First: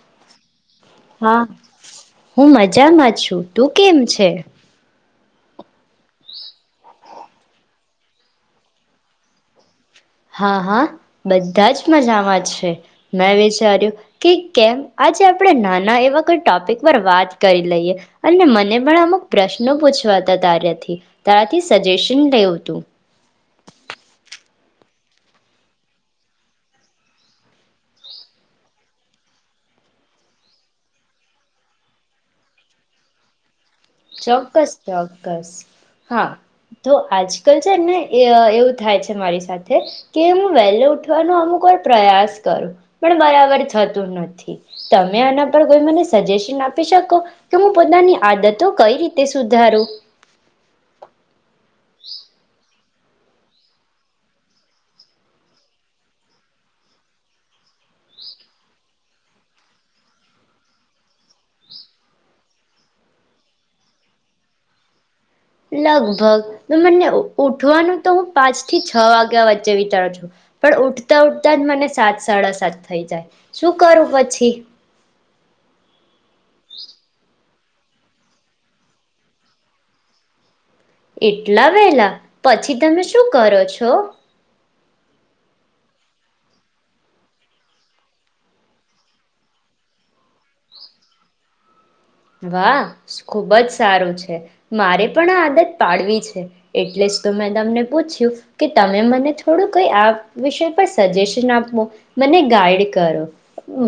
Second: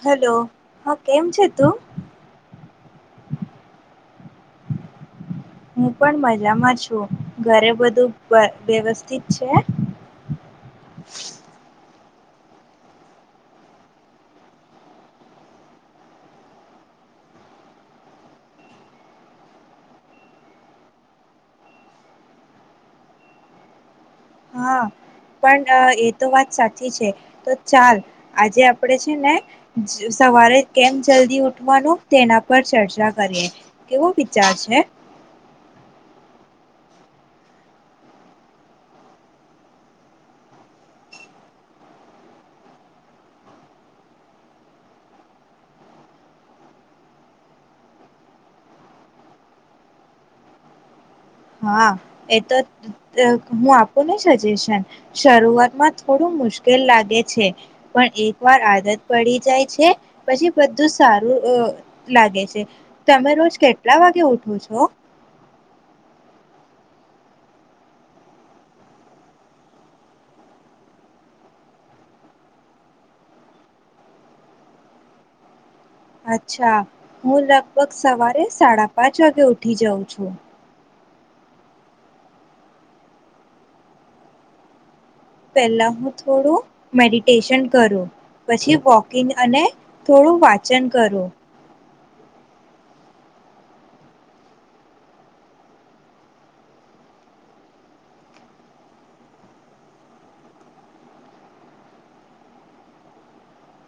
Hello હા કેમ છે તું. હું મજામાં છું તું કેમ છે. હું પણ મજામાં છું ઘરે બધું વ્યવસ્થિત છે. હા હા બધા જ મજા. હ છે મેં વિચાર્યું કે કેમ આજે આપણે નાના એવા કોઈ ટોપિક પર વાત કરી લઈએ અને મને પણ અમુક પ્રશ્નો પૂછવાતા તારથી તારાથી સજેશન લેવું તું. હા પણ એ તો વાત સાચી છે તો ચાલ આજે આપણેે છે ને સવારે કેમ જલ્દી ઉઠવાનું તેના પર ચર્ચા કરીએ. કેવો વિચાર ચોક્કસ છે ચોક્કસ હા. તો આજકાલ છે ને ને એવું થાય છે મારી સાથે કે હું વહેલો ઉઠવાનો અમુક વા પ્રયાસ કરું પણ બરાબર થતું નથી તમે આના પર કોઈ મને સજેશન આપી શકો કે હું પોતાની આદત. તોું કઈ રીતે સુધારું. હા એ તો હું આપું ને સજેશન શરૂઆતમાં થોડું મુશ્કેલ લાગે છે પણ એક વાર આદત પડી જાય છે પછી બધું સારું લાગે છે તમે રોજ કેટલા વાગે ઉઠો છો. લગભગ તો મને ઉઠવાનું તો હું પાંચ થી છ વાગ્યા વચ્ચે વિચારું છું પણ ઉઠતા ઉઠતા જ મને સાત સાડા સાત થઈ જાય શું કરું પછી. અચ્છા હું લગભગ સવારે સાડા પાંચ વાગે ઉઠી જાઉં છું. એટલા વેલા પછી તમે શું કરો છો. પહેલા હું થોડું મેડિટેશન કરું પછી વોકિંગ અને થોડું વાચન કરું. વાહ ખુબ જ સારું છે મારે પણ આ આદત પાડવી છે એટલે જ તો મેં તમને પૂછ્યું કે તમે મને થોડું કઈ આ વિષય પર સજેશન આપો મને ગાઈડ કરો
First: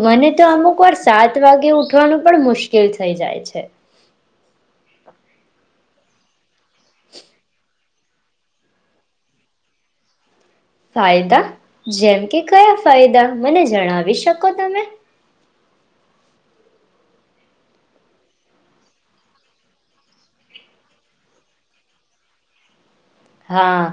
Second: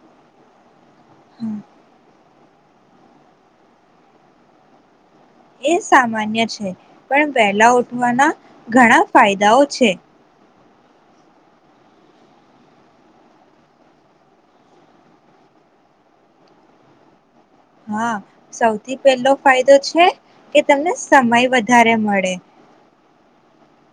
મને તો અમુક વાર સાત હમ, વાગે ઉઠવાનું પણ મુશ્કેલ થ. થઈ જાય છે. એ સામાન્ય છે. પણ પહેલા. ના ઘણા ફાયદાઓ છે. ફાયદા જેમ કે કયા ફાયદા મને જણાવી શકો તમે. હા સૌથી પહેલો ફાયદો છે કે તમને સમય વધારે મળે. હા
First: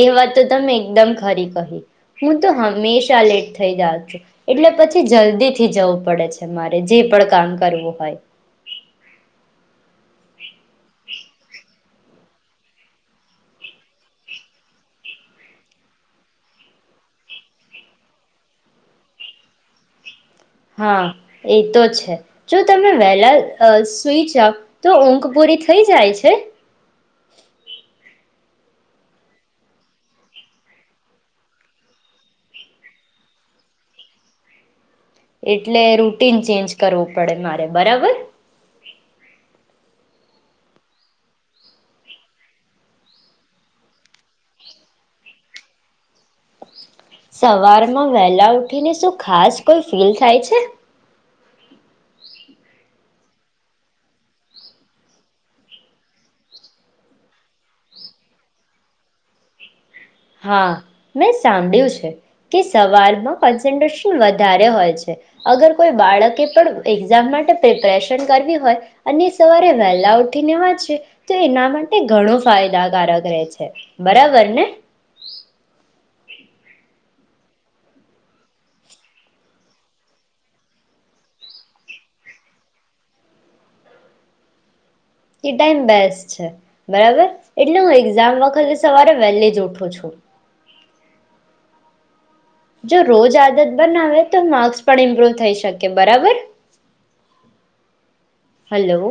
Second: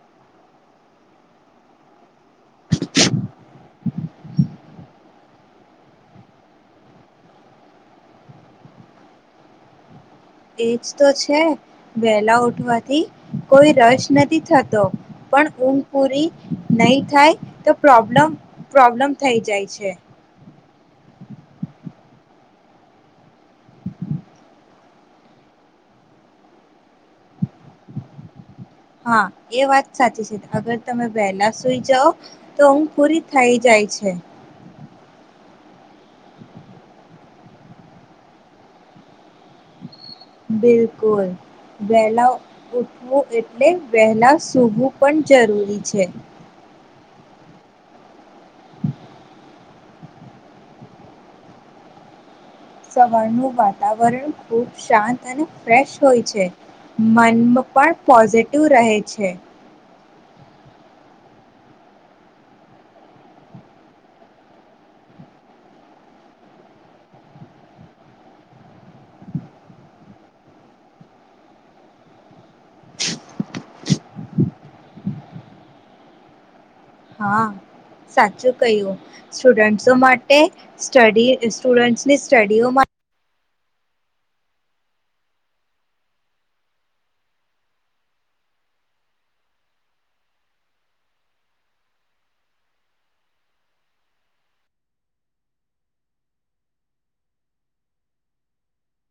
એ વાત તો તમે એકદમ ખરી કહી હું તો હંમેશા લેટ થઈ જાઉં છું એટલે પછી જલ્દી થી જવું પડે છે મારે જે પણ કામ કરવું હોય. એજ તો છે વહેલા ઉઠવાથી કોઈ રસ નથી થતો પણ ઊંઘ પૂરી નહી થાય તો પ્રોબ્લમ પ્રોબ્લમ થઈ જાય છે. હા એ તો છે જો તમે વહેલા સુઈ જઓ તો ઊંઘ પૂરી થઈ જાય છે. હા એ વાત સાચી છે અગર તમે વહેલા સુઈ જાઓ તો ઊંઘ પૂરી થઇ જાય છે. એટલે રૂટીન ચેન્જ કરવું પડે મારે બરાબર. બિલકુલ વહેલા ઉઠવું એટલે વહેલા સૂવું પણ જરૂરી છે. સવારમાં વેલા ઉઠીને શું ખાસ કોઈ ફીલ થાય છે. વાતાવરણ ખૂબ શાંત અને ફેશ હોય છે મન પણ પોઝિટિવ રહે છે. હા મેં સાંભળ્યું છે કે સવારમાં કોન્સન્ટ્રેશન વધારે હોય છે અગર કોઈ બાળકે પણ એક્ઝામ માટે પ્રિપરેશન કરવી હોય અને સવારે વહેલા ઉઠીને વા છે તો એના માટે ઘણું ફાયદાકારક રહે છે બરાબર ને. હા, સાચું કહ્યું સ્ટુડન્ટ્સ માટે સ્ટડી સ્ટુડન્ટ્સની સ્ટડીઓમાં એ ટાઈમ બેસ્ટ છે. બરાબર એટલે હું એક્ઝામ વખતે સવારે વહેલે જ ઉઠું છું. જો રોજ આદત બનાવે તો માર્ક્સ પણ ઇમ્પ્રુવ થઈ શકે બરાબર? હલો.